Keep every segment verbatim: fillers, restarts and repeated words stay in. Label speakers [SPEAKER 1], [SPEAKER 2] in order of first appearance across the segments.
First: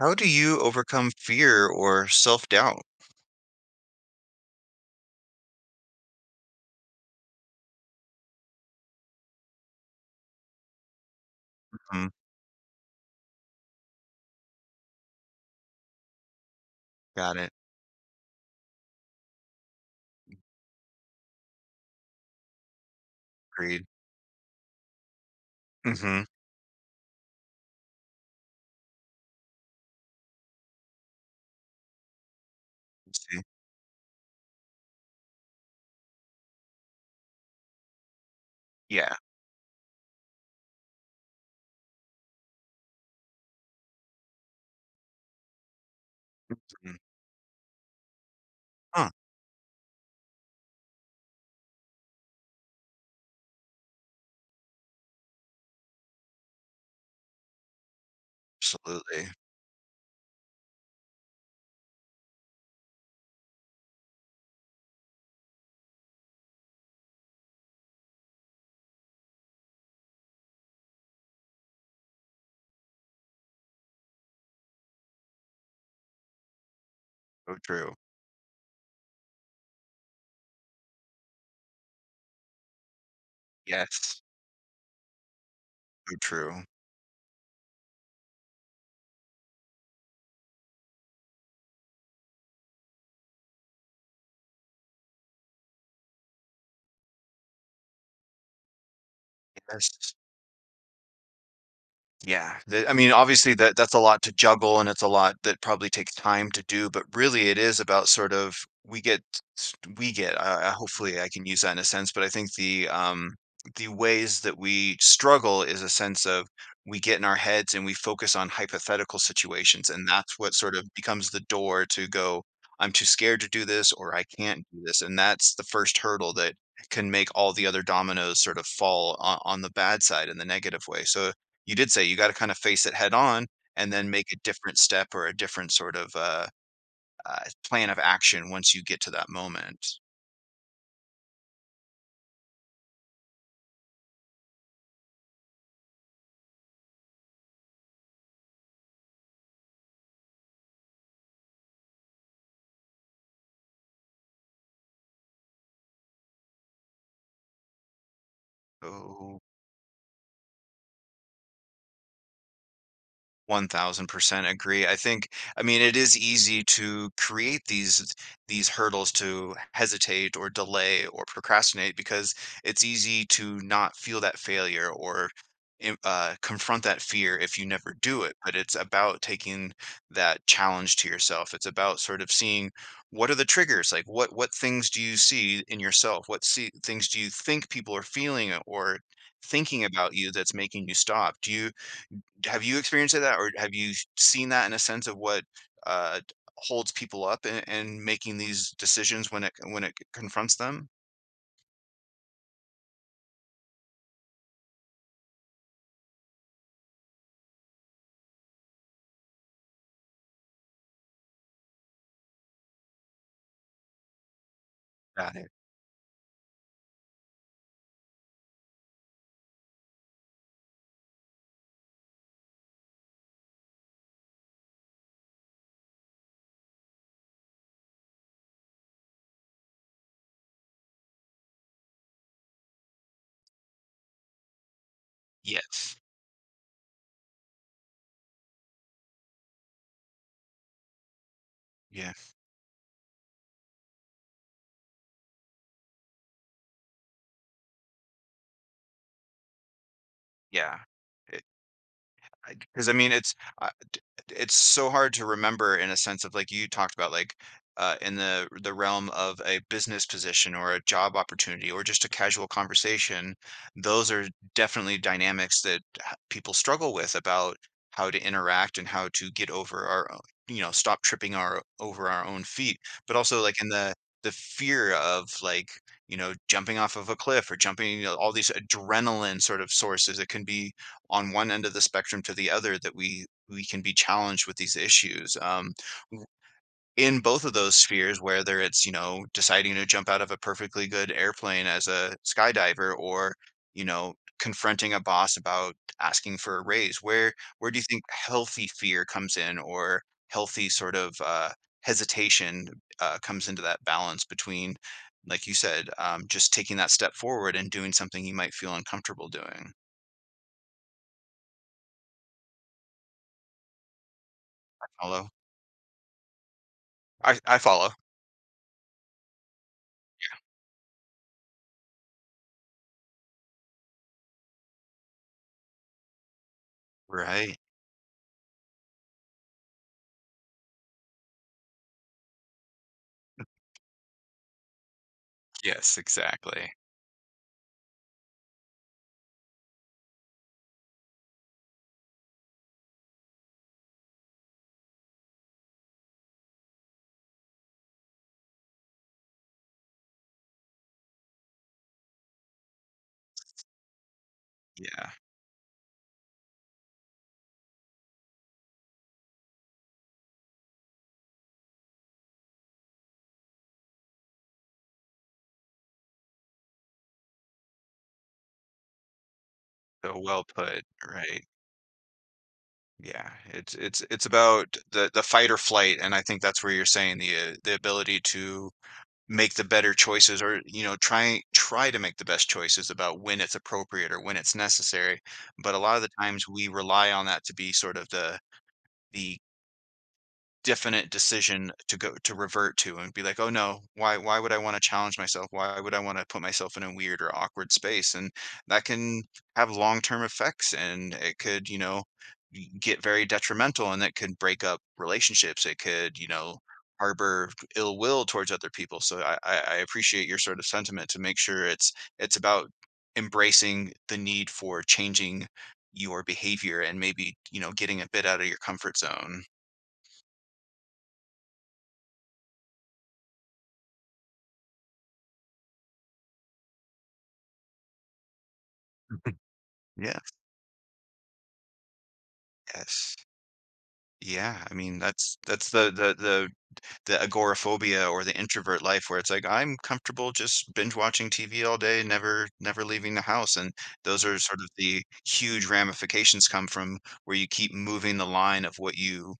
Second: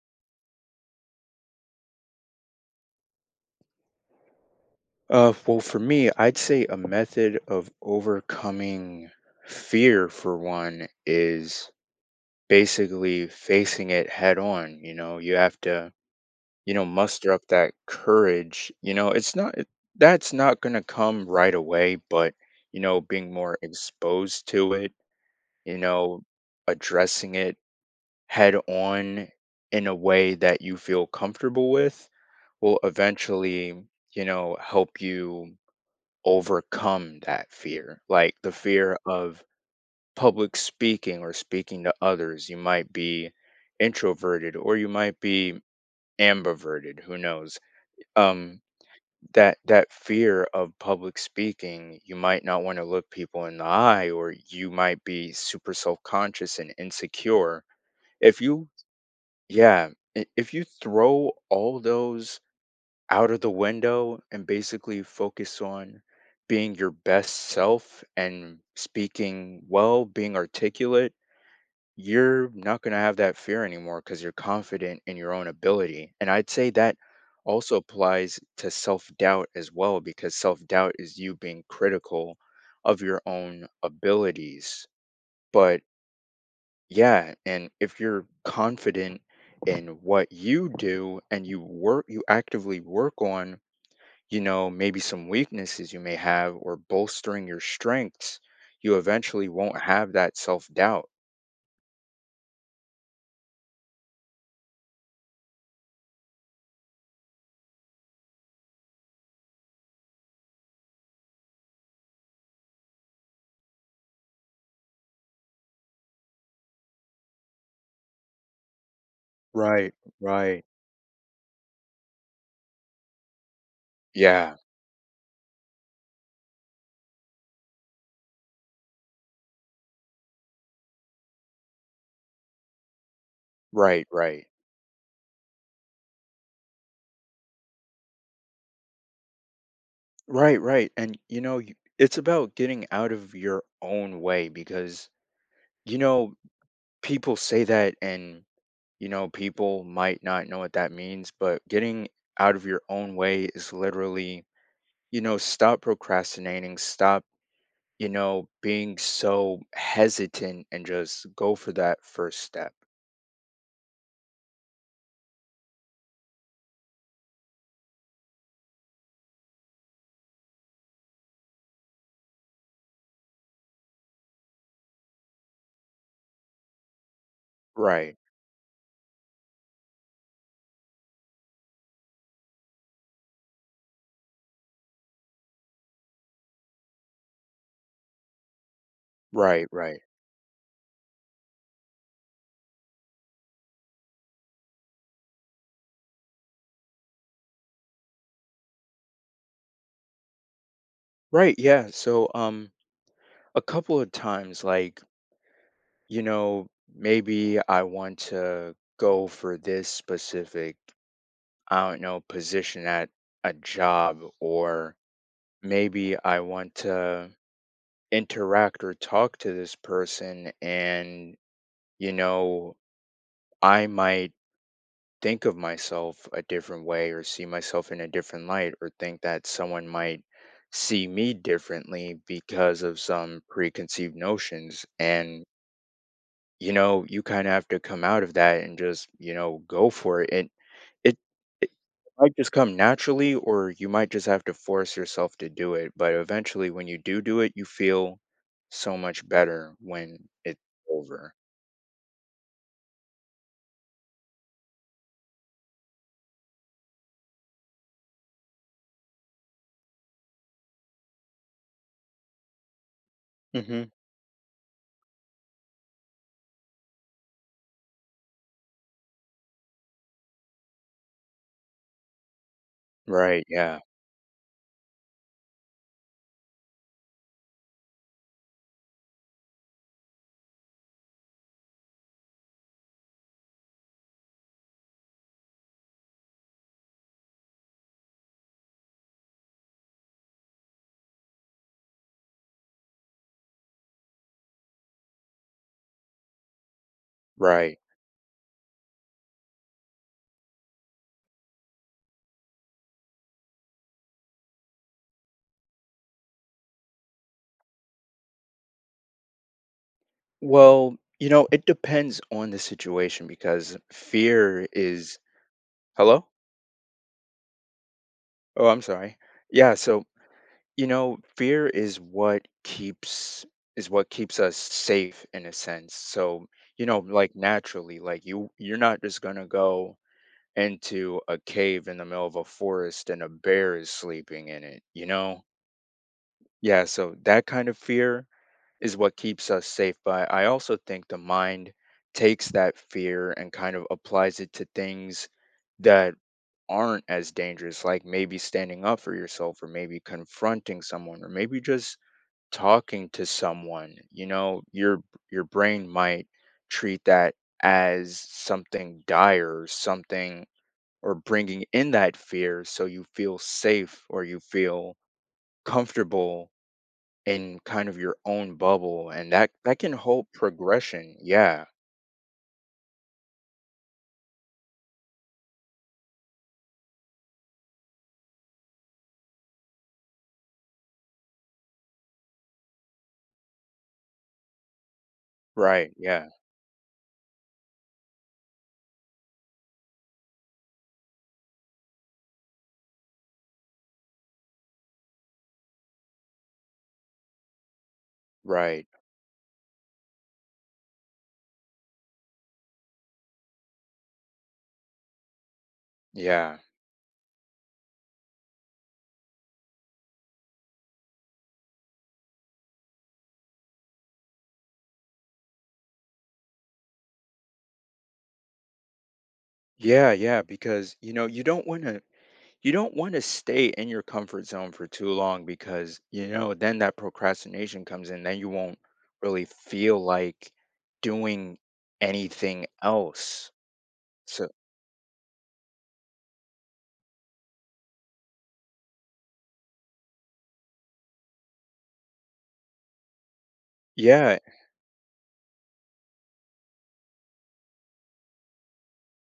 [SPEAKER 1] How do you overcome fear or self-doubt?
[SPEAKER 2] Uh, well, for me, I'd say a method of overcoming fear, for one, is
[SPEAKER 1] Mhm.
[SPEAKER 2] basically facing it head on. You know, you have to, you know, muster
[SPEAKER 1] Got
[SPEAKER 2] up
[SPEAKER 1] it.
[SPEAKER 2] that courage. You know, it's not, it- that's not going to come right away, but, you know, being more
[SPEAKER 1] Agreed.
[SPEAKER 2] exposed to it, you know,
[SPEAKER 1] Mhm.
[SPEAKER 2] addressing it head on in a way that you feel comfortable with will
[SPEAKER 1] See.
[SPEAKER 2] eventually, you know, help you overcome that fear, like the fear
[SPEAKER 1] Yeah.
[SPEAKER 2] of public speaking or speaking to others. You might be introverted or you might be
[SPEAKER 1] Mm.
[SPEAKER 2] ambiverted, who knows? Um,
[SPEAKER 1] Huh.
[SPEAKER 2] that that fear of public speaking, you might not want to look people in the eye, or you might be super self-conscious and insecure. If you,
[SPEAKER 1] Absolutely.
[SPEAKER 2] yeah, i- if you throw all those out of the window and basically focus on being your best self and speaking well, being articulate, you're not going to have that fear anymore because you're confident in your own ability. And I'd say that
[SPEAKER 1] So
[SPEAKER 2] also
[SPEAKER 1] true.
[SPEAKER 2] applies to self doubt as well, because self doubt is you being critical of your own
[SPEAKER 1] Yes.
[SPEAKER 2] abilities. But
[SPEAKER 1] So true.
[SPEAKER 2] yeah, and if you're confident in what you do and you work, you actively work on you know, maybe some weaknesses you may have or bolstering your strengths, you eventually won't have
[SPEAKER 1] Yes.
[SPEAKER 2] that self doubt.
[SPEAKER 1] Yeah, the I mean, obviously, that that's a lot to juggle, and it's a lot that probably takes time to do, but really it is about sort of we get s we get uh, hopefully, I can use that in a sense, but I think the, um, the ways that we struggle is a sense of we get in our heads and we focus on hypothetical situations,
[SPEAKER 2] Right,
[SPEAKER 1] and that's what
[SPEAKER 2] right.
[SPEAKER 1] sort of becomes the door to go, "I'm too scared to do this," or "I
[SPEAKER 2] Yeah,
[SPEAKER 1] can't do this," and that's the first hurdle that can make all the other dominoes sort of fall on on the bad side in the negative way, so you did say you gotta kinda face it head on and
[SPEAKER 2] right,
[SPEAKER 1] then make a
[SPEAKER 2] right,
[SPEAKER 1] different step or a different sort of, uh, uh, plan of action once you get to that moment.
[SPEAKER 2] right, right. And you know, you- it's about getting out of your own way because you know, people say that, and you know, people might not know what that means, but getting out of your own way is literally, you know, stop procrastinating, stop you know, being
[SPEAKER 1] So
[SPEAKER 2] so hesitant and just go for that first step.
[SPEAKER 1] one thousand percent agree. I think, I mean, it is easy to create these these hurdles to hesitate or delay or procrastinate because it's easy to not feel that failure or im- uh, confront that fear if you never
[SPEAKER 2] Right.
[SPEAKER 1] do it. But it's about taking that challenge to yourself. It's about sort of seeing what are the triggers, like what what things do you see in yourself? What see, things do you think people are feeling or
[SPEAKER 2] Right,
[SPEAKER 1] thinking
[SPEAKER 2] right.
[SPEAKER 1] about you that's making you stop? Do you have you experienced that, or have you seen that in a sense of what, uh, holds people up in in making these decisions when it when it confronts them?
[SPEAKER 2] Right, yeah. So um a couple of times like, you know, maybe I want to go for this specific, I don't know, position at a job or
[SPEAKER 1] Got it.
[SPEAKER 2] maybe I want to interact or talk to this person and you know, I might think of myself a different way or see myself in a different light or think that someone might see me differently because of some preconceived notions and
[SPEAKER 1] Yes.
[SPEAKER 2] you know you kind of have to come out of that and just you know go for it and it, it
[SPEAKER 1] Yeah,
[SPEAKER 2] might just come naturally or you might just have to force yourself to do it but eventually when you do do it you feel so much better when it's
[SPEAKER 1] yeah.
[SPEAKER 2] over.
[SPEAKER 1] Because I mean, it's uh, d- it's so hard to remember in a sense of like you talked about, like uh, in the the realm of a business position or a job opportunity or just a casual conversation.
[SPEAKER 2] Hmm,
[SPEAKER 1] Those are definitely dynamics that h- people struggle with about how to interact and how to get over our, own- you know, stop tripping our over our own feet. But also
[SPEAKER 2] right,
[SPEAKER 1] like in
[SPEAKER 2] yeah,
[SPEAKER 1] the the fear of like you know jumping off of a cliff or jumping you know, all these adrenaline sort of sources it can be on one end of the spectrum to the other that we we can be challenged with these issues um, w- in both of those spheres whether it's you know deciding to jump out of a perfectly good airplane as a skydiver or you know confronting a boss about asking for a raise where where do
[SPEAKER 2] right.
[SPEAKER 1] you think healthy fear comes in or healthy sort of uh, hesitation uh, comes into that balance between like you said um, just taking that step forward and doing something you might feel uncomfortable doing
[SPEAKER 2] Well, you know, it depends on the situation because fear is.
[SPEAKER 1] follow
[SPEAKER 2] Hello?
[SPEAKER 1] i, I follow.
[SPEAKER 2] Oh, I'm sorry. Yeah, so, you know, fear is what keeps is what keeps us safe in a sense. So, you know, like
[SPEAKER 1] Right.
[SPEAKER 2] naturally, like you you're not just going to go into a cave in the middle of a forest and a bear is sleeping in it, you know?
[SPEAKER 1] Yes, exactly.
[SPEAKER 2] Yeah, so that kind of fear is what keeps us safe. But I also think the mind takes that fear and kind of applies it to things that aren't as dangerous, like maybe standing up for yourself, or maybe confronting someone, or maybe just talking to someone. You know, your
[SPEAKER 1] Yeah.
[SPEAKER 2] your brain might treat that as something dire, or something, or bringing in that fear, so you feel safe or you feel comfortable in kind of your own bubble and that that can
[SPEAKER 1] So
[SPEAKER 2] hold
[SPEAKER 1] well put.
[SPEAKER 2] progression.
[SPEAKER 1] Right.
[SPEAKER 2] Yeah,
[SPEAKER 1] Yeah. It's it's it's about the the fight or flight, and I think that's where you're saying the uh, the ability to make the better choices, or you know, try try to make the best choices about when it's appropriate or when it's necessary. But a
[SPEAKER 2] right,
[SPEAKER 1] lot of the
[SPEAKER 2] yeah,
[SPEAKER 1] times we rely on that to be sort of the the definite decision to go to revert to and be like, "Oh, no. Why why would I wanna challenge myself? Why would I wanna put myself in a weird or awkward space?" And that
[SPEAKER 2] right.
[SPEAKER 1] can have long-term effects, and it could, you know, y get very detrimental, and that could break up relationships. It could, you know,
[SPEAKER 2] Yeah,
[SPEAKER 1] harbor ill will towards other people. So I I I appreciate your sort of sentiment to make sure it's it's about embracing the need for changing your behavior and maybe, you know, getting a bit out of your comfort zone.
[SPEAKER 2] yeah, yeah, because you know you don't want to you don't want to stay in your comfort zone for too long because you know then that procrastination comes in then you won't really feel
[SPEAKER 1] Yeah.
[SPEAKER 2] like doing anything
[SPEAKER 1] Yes.
[SPEAKER 2] else, so
[SPEAKER 1] Yeah, I mean, that's that's the the the the agoraphobia or the introvert life where it's like, I'm comfortable just binge watching T V all day, never never leaving the house, and those are
[SPEAKER 2] yeah.
[SPEAKER 1] sort of the huge ramifications come from where you keep moving the line of what you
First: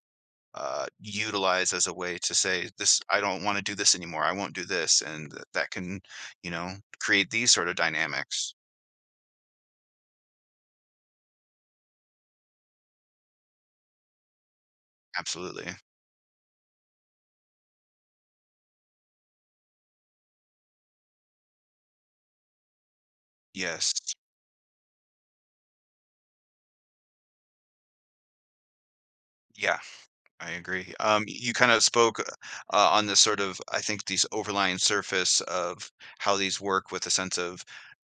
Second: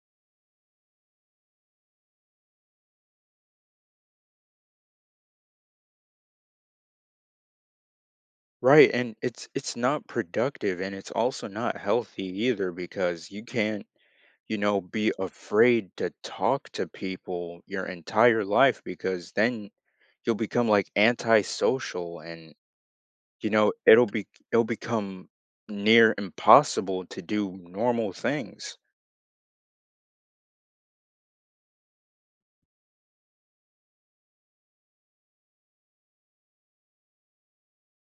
[SPEAKER 1] uh, utilize as a way to say, this, I don't want to do this anymore. I won't do this. And th- that can, you know, create these sort of dynamics.
[SPEAKER 2] Right, and it's it's not productive and it's also not healthy either because you can't you know, be
[SPEAKER 1] Absolutely.
[SPEAKER 2] afraid to talk to people your entire life because then you'll become like antisocial and you know,
[SPEAKER 1] Yes.
[SPEAKER 2] it'll be it'll become near impossible to do normal things.
[SPEAKER 1] Yeah. I agree. Um, you kind of spoke uh, on this sort of, I think, these overlying surface of how these work with a sense of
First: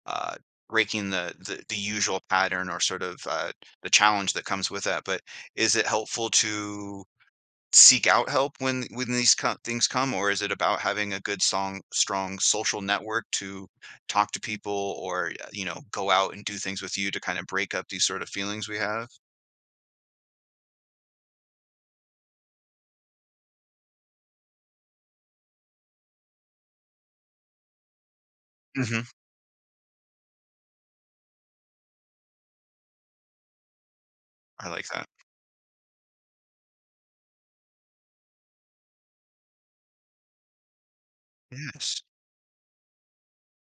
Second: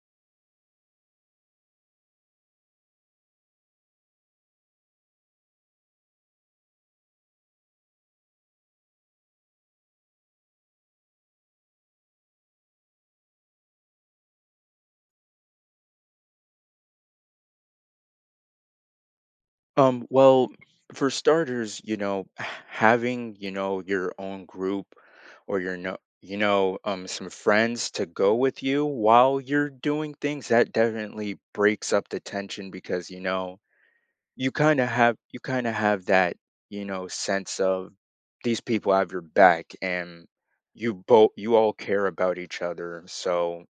[SPEAKER 1] uh, breaking the, the the usual pattern or sort of uh, the challenge that comes with that. But is it helpful to seek out help when when these co- things come, or is it about having a good song, strong social network to talk to people, or uh, you know, go out and do things with you to kind of break up these sort of feelings we have?
[SPEAKER 2] Um well, for starters, you know, h- having, you know, your own group or your no you know, um some friends to go with you
[SPEAKER 1] Hmm.
[SPEAKER 2] while you're doing things that definitely breaks up the tension because you know you
[SPEAKER 1] I
[SPEAKER 2] kind
[SPEAKER 1] like
[SPEAKER 2] of
[SPEAKER 1] that.
[SPEAKER 2] have you kind of have that you know sense of these people have your back and you both you all
[SPEAKER 1] Yes.
[SPEAKER 2] care about each other so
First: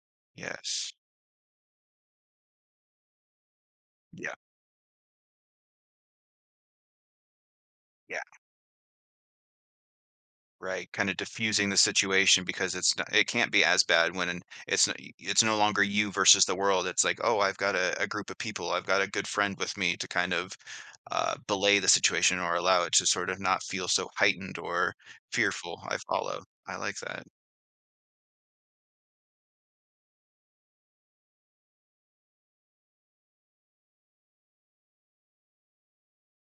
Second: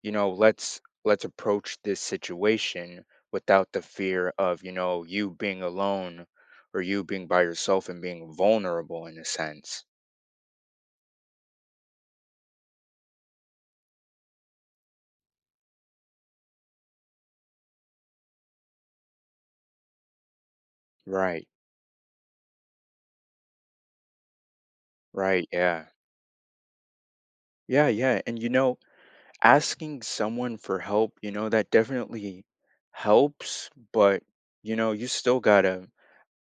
[SPEAKER 2] you know let's
[SPEAKER 1] Yes.
[SPEAKER 2] let's approach this situation without the
[SPEAKER 1] Yeah.
[SPEAKER 2] fear of you know you being alone or you being by yourself and
[SPEAKER 1] Yeah,
[SPEAKER 2] being vulnerable in a sense.
[SPEAKER 1] right, kinda diffusing the situation because it's not it can't be as bad when an it's n it's no longer you versus the world, it's like, "Oh, I've got a a group of people, I've got a good friend with me to kind of, uh,
[SPEAKER 2] Right,
[SPEAKER 1] belay the situation or allow it to sort of not feel so heightened or
[SPEAKER 2] right,
[SPEAKER 1] fearful."
[SPEAKER 2] yeah,
[SPEAKER 1] I follow. I like that.
[SPEAKER 2] yeah, yeah. And you know, asking someone for help you know that definitely helps but you know you still gotta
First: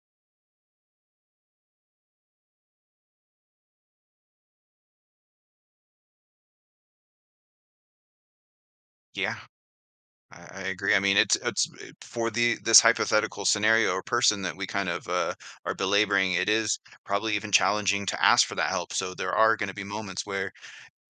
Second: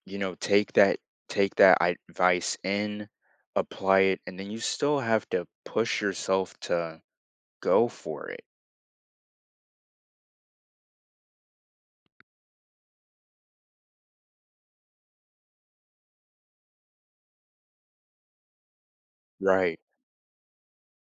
[SPEAKER 2] you know, take that take that i- advice in, apply it, and then you still have to push yourself to go for it.
[SPEAKER 1] Yeah, I I agree, I mean, it's it's it for the this hypothetical scenario or person that we kind of, uh, are belaboring, it is probably even challenging to ask for that help, so there are gonna
[SPEAKER 2] Right.
[SPEAKER 1] be moments where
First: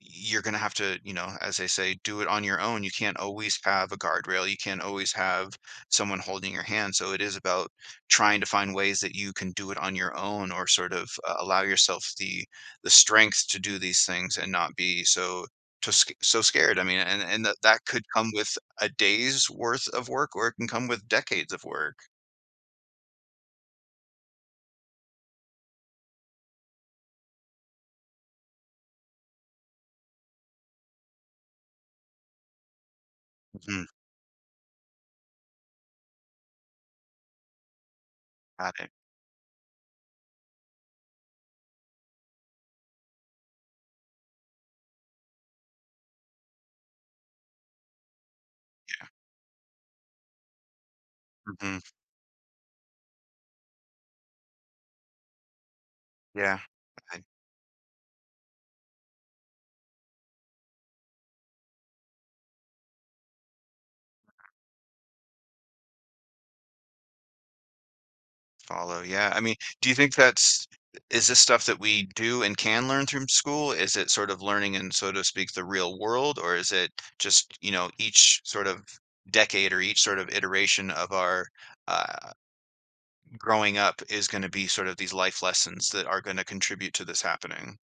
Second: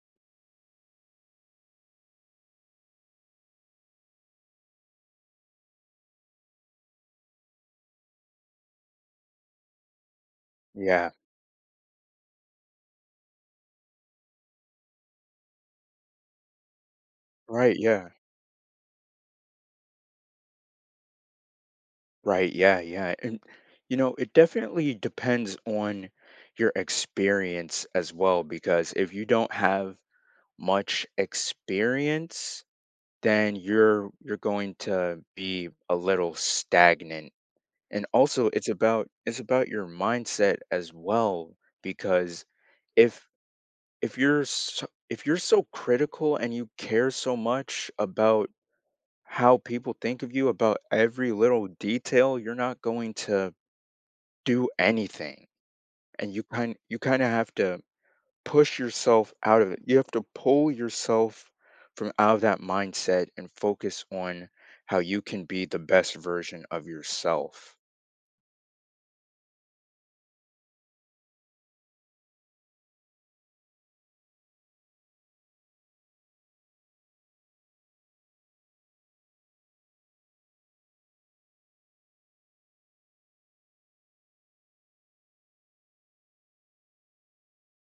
[SPEAKER 1] you're going to have to, you know, as they say, do it on your own. You can't always have a guardrail. You can't always have someone holding your hand. So it is about trying to find ways that you can do it on your own or sort of
[SPEAKER 2] Yeah.
[SPEAKER 1] uh, allow yourself the the strength to do these things and not be so to, sc- so scared. I mean, and and that
[SPEAKER 2] Right.
[SPEAKER 1] that could
[SPEAKER 2] Yeah.
[SPEAKER 1] come with a day's worth of work or it can come with decades of work.
[SPEAKER 2] Right. Yeah. Yeah. And, you know, it definitely depends on your experience as well, because if you don't have much experience, then
[SPEAKER 1] Mhm.
[SPEAKER 2] you're you're going to be a little stagnant. And also it's
[SPEAKER 1] Got it.
[SPEAKER 2] about it's about your mindset as well because if if you're so, if you're so critical and you care so much about how people think of you about every little
[SPEAKER 1] Hmm.
[SPEAKER 2] detail you're not going to do anything and you
[SPEAKER 1] Yeah.
[SPEAKER 2] kind you kind of have to push yourself out of it, you have to pull yourself from out of that mindset and focus on how you can be the best version of yourself.
[SPEAKER 1] Follow, yeah, I mean, do you think that's is this stuff that we do and can learn through school? Is it sort of learning in, so to speak, the real world, or is it just, you know, each sort of decade or each sort of iteration of our, uh, growing up is gonna be sort of these life lessons that are gonna contribute to this happening?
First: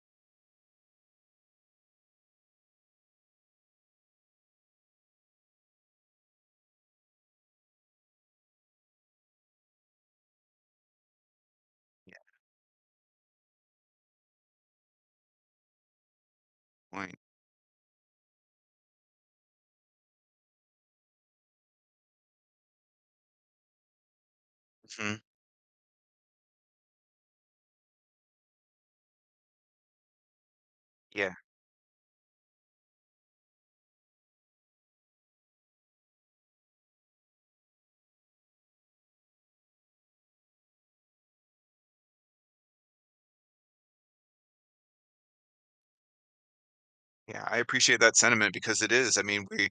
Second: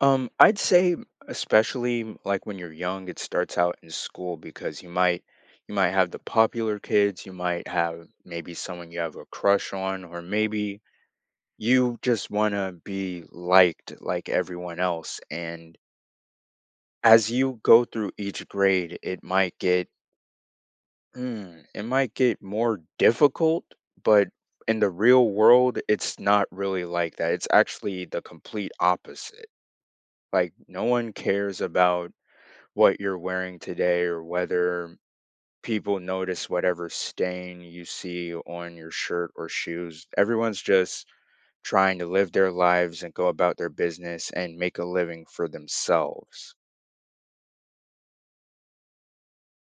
[SPEAKER 2] Um, I'd say especially m- like when you're young, it starts out in school because you might you might have the popular kids, you might have maybe someone you have a crush on, or maybe you
[SPEAKER 1] Yeah,
[SPEAKER 2] just want to be liked like everyone else. And
[SPEAKER 1] point.
[SPEAKER 2] as you go through each grade, it might get mm, it might get more difficult, but in the
[SPEAKER 1] Mhm.
[SPEAKER 2] real world, it's not really like that. It's actually the complete opposite, like no one
[SPEAKER 1] Yeah,
[SPEAKER 2] cares about what you're wearing today or whether people notice whatever stain you see on your shirt or shoes. Everyone's just trying to live their lives and go about their business and make a living for themselves.
[SPEAKER 1] yeah, I appreciate that sentiment because it is, I mean, we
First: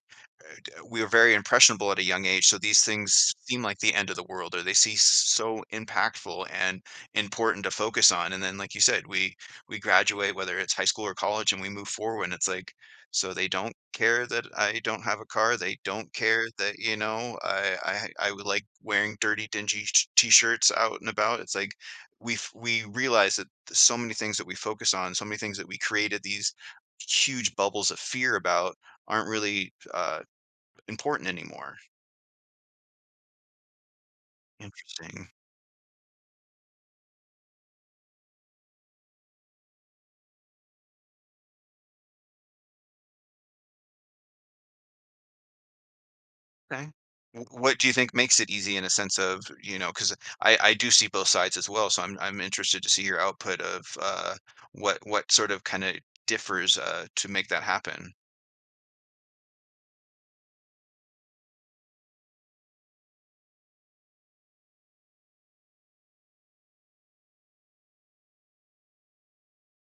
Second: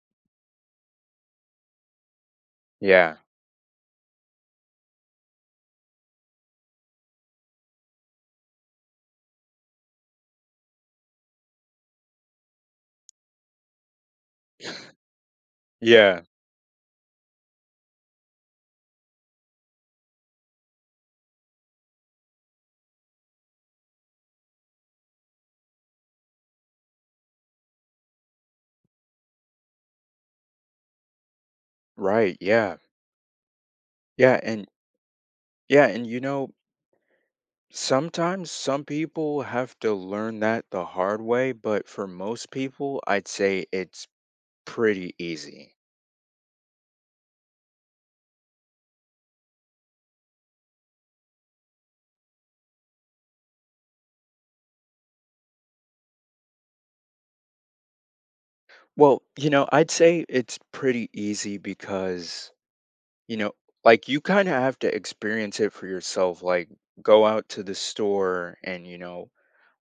[SPEAKER 1] we were very impressionable at a young age, so these
[SPEAKER 2] Yeah.
[SPEAKER 1] things seem like the end of the world, or they seem so impactful and important to focus on. And then, like you said, we we graduate, whether it's high school or college, and we move forward. And it's like, so they don't care that I don't have a car. They don't
[SPEAKER 2] Yeah.
[SPEAKER 1] care that you know I I I would like wearing dirty, dingy sh- t-shirts out and about. It's like we f- we realize that so many things that we focus on, so many things that we created these huge bubbles of fear about aren't really uh, important anymore.
[SPEAKER 2] Right. Yeah. Yeah. And
[SPEAKER 1] Interesting.
[SPEAKER 2] yeah. And you know, sometimes some people have to learn that the hard way, but for most people, I'd say it's pretty easy.
[SPEAKER 1] Okay. Wh what do you think makes it easy in a sense of, you know? Because I I do see both sides as well, so I'm I'm interested to see your output of, uh, what what sort of kinda differs, uh, to make that happen.
[SPEAKER 2] Well, you know, I'd say it's pretty easy because you know, like you kind of have to experience it for yourself. Like go out to the store and, you know,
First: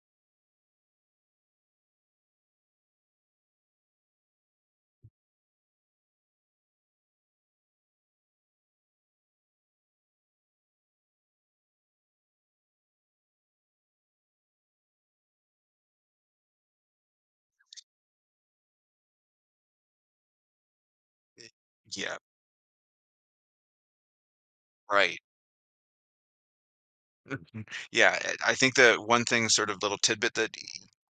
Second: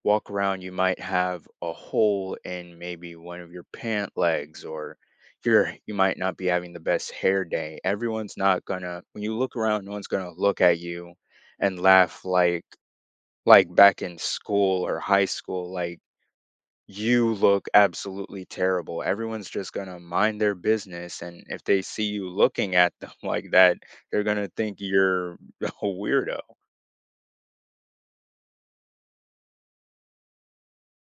[SPEAKER 2] walk around. You might have a hole in maybe one of your pant legs or you're you might not be having the best hair day. Everyone's not gonna when you look around, no one's gonna look at you and laugh like like back in school or high school. Like you look absolutely terrible. Everyone's just going to mind their business. And
[SPEAKER 1] Eh.
[SPEAKER 2] if they see
[SPEAKER 1] Yeah,
[SPEAKER 2] you looking at them like that, they're going to think
[SPEAKER 1] right.
[SPEAKER 2] you're a weirdo.
[SPEAKER 1] Mhm. Yeah, eh, I think the one thing sort of little tidbit that e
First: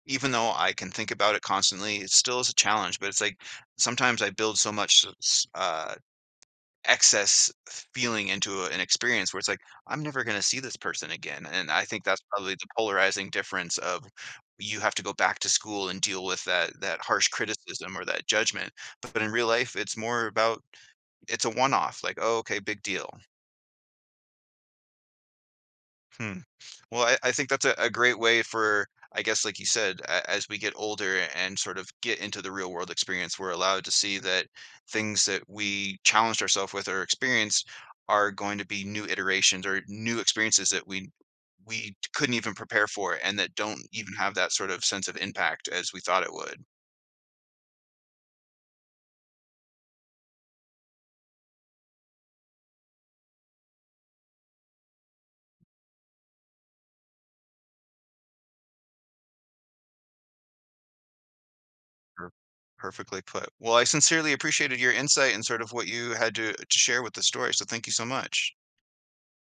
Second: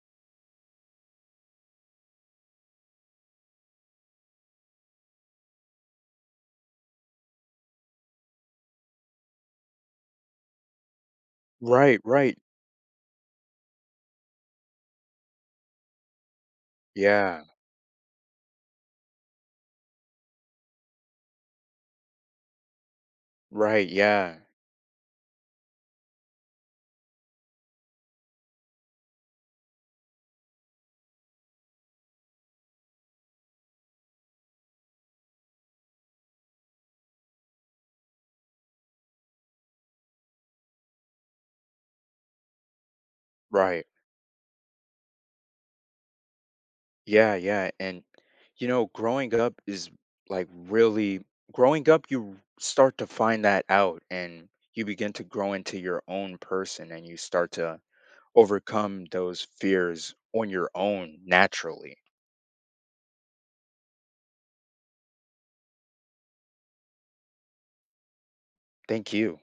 [SPEAKER 1] even though I can think about it constantly, it still is a challenge, but it's like sometimes I build so much s s uh excess feeling into a- an experience where it's like, "I'm never gonna see this person again," and I
[SPEAKER 2] Right,
[SPEAKER 1] think that's
[SPEAKER 2] right.
[SPEAKER 1] probably the polarizing difference of you have to go back to school and deal with that that harsh
[SPEAKER 2] Yeah,
[SPEAKER 1] criticism or that judgment, but in real life, it's more about it's a one-off, like, "Oh, okay, big deal."
[SPEAKER 2] right. Yeah,
[SPEAKER 1] Hmm. Well, I, I think that's a, a great way for, I guess, like you said, a, as we get older and sort of get into the real world experience, we're allowed to see that things that we challenged ourselves with or experienced are going to be new iterations or new experiences that we we couldn't even prepare for and that don't
[SPEAKER 2] right.
[SPEAKER 1] even have that sort of sense of impact as we thought it would.
[SPEAKER 2] Yeah, yeah. And, you know, growing up is like really growing up, you start to find that out and you begin to grow into your own person and you start to overcome those fears on your own naturally.
[SPEAKER 1] Sure. Perfectly put. Well, I sincerely appreciated your insight and sort of what you had to, to share with the story. So thank you so much.
[SPEAKER 2] Thank you.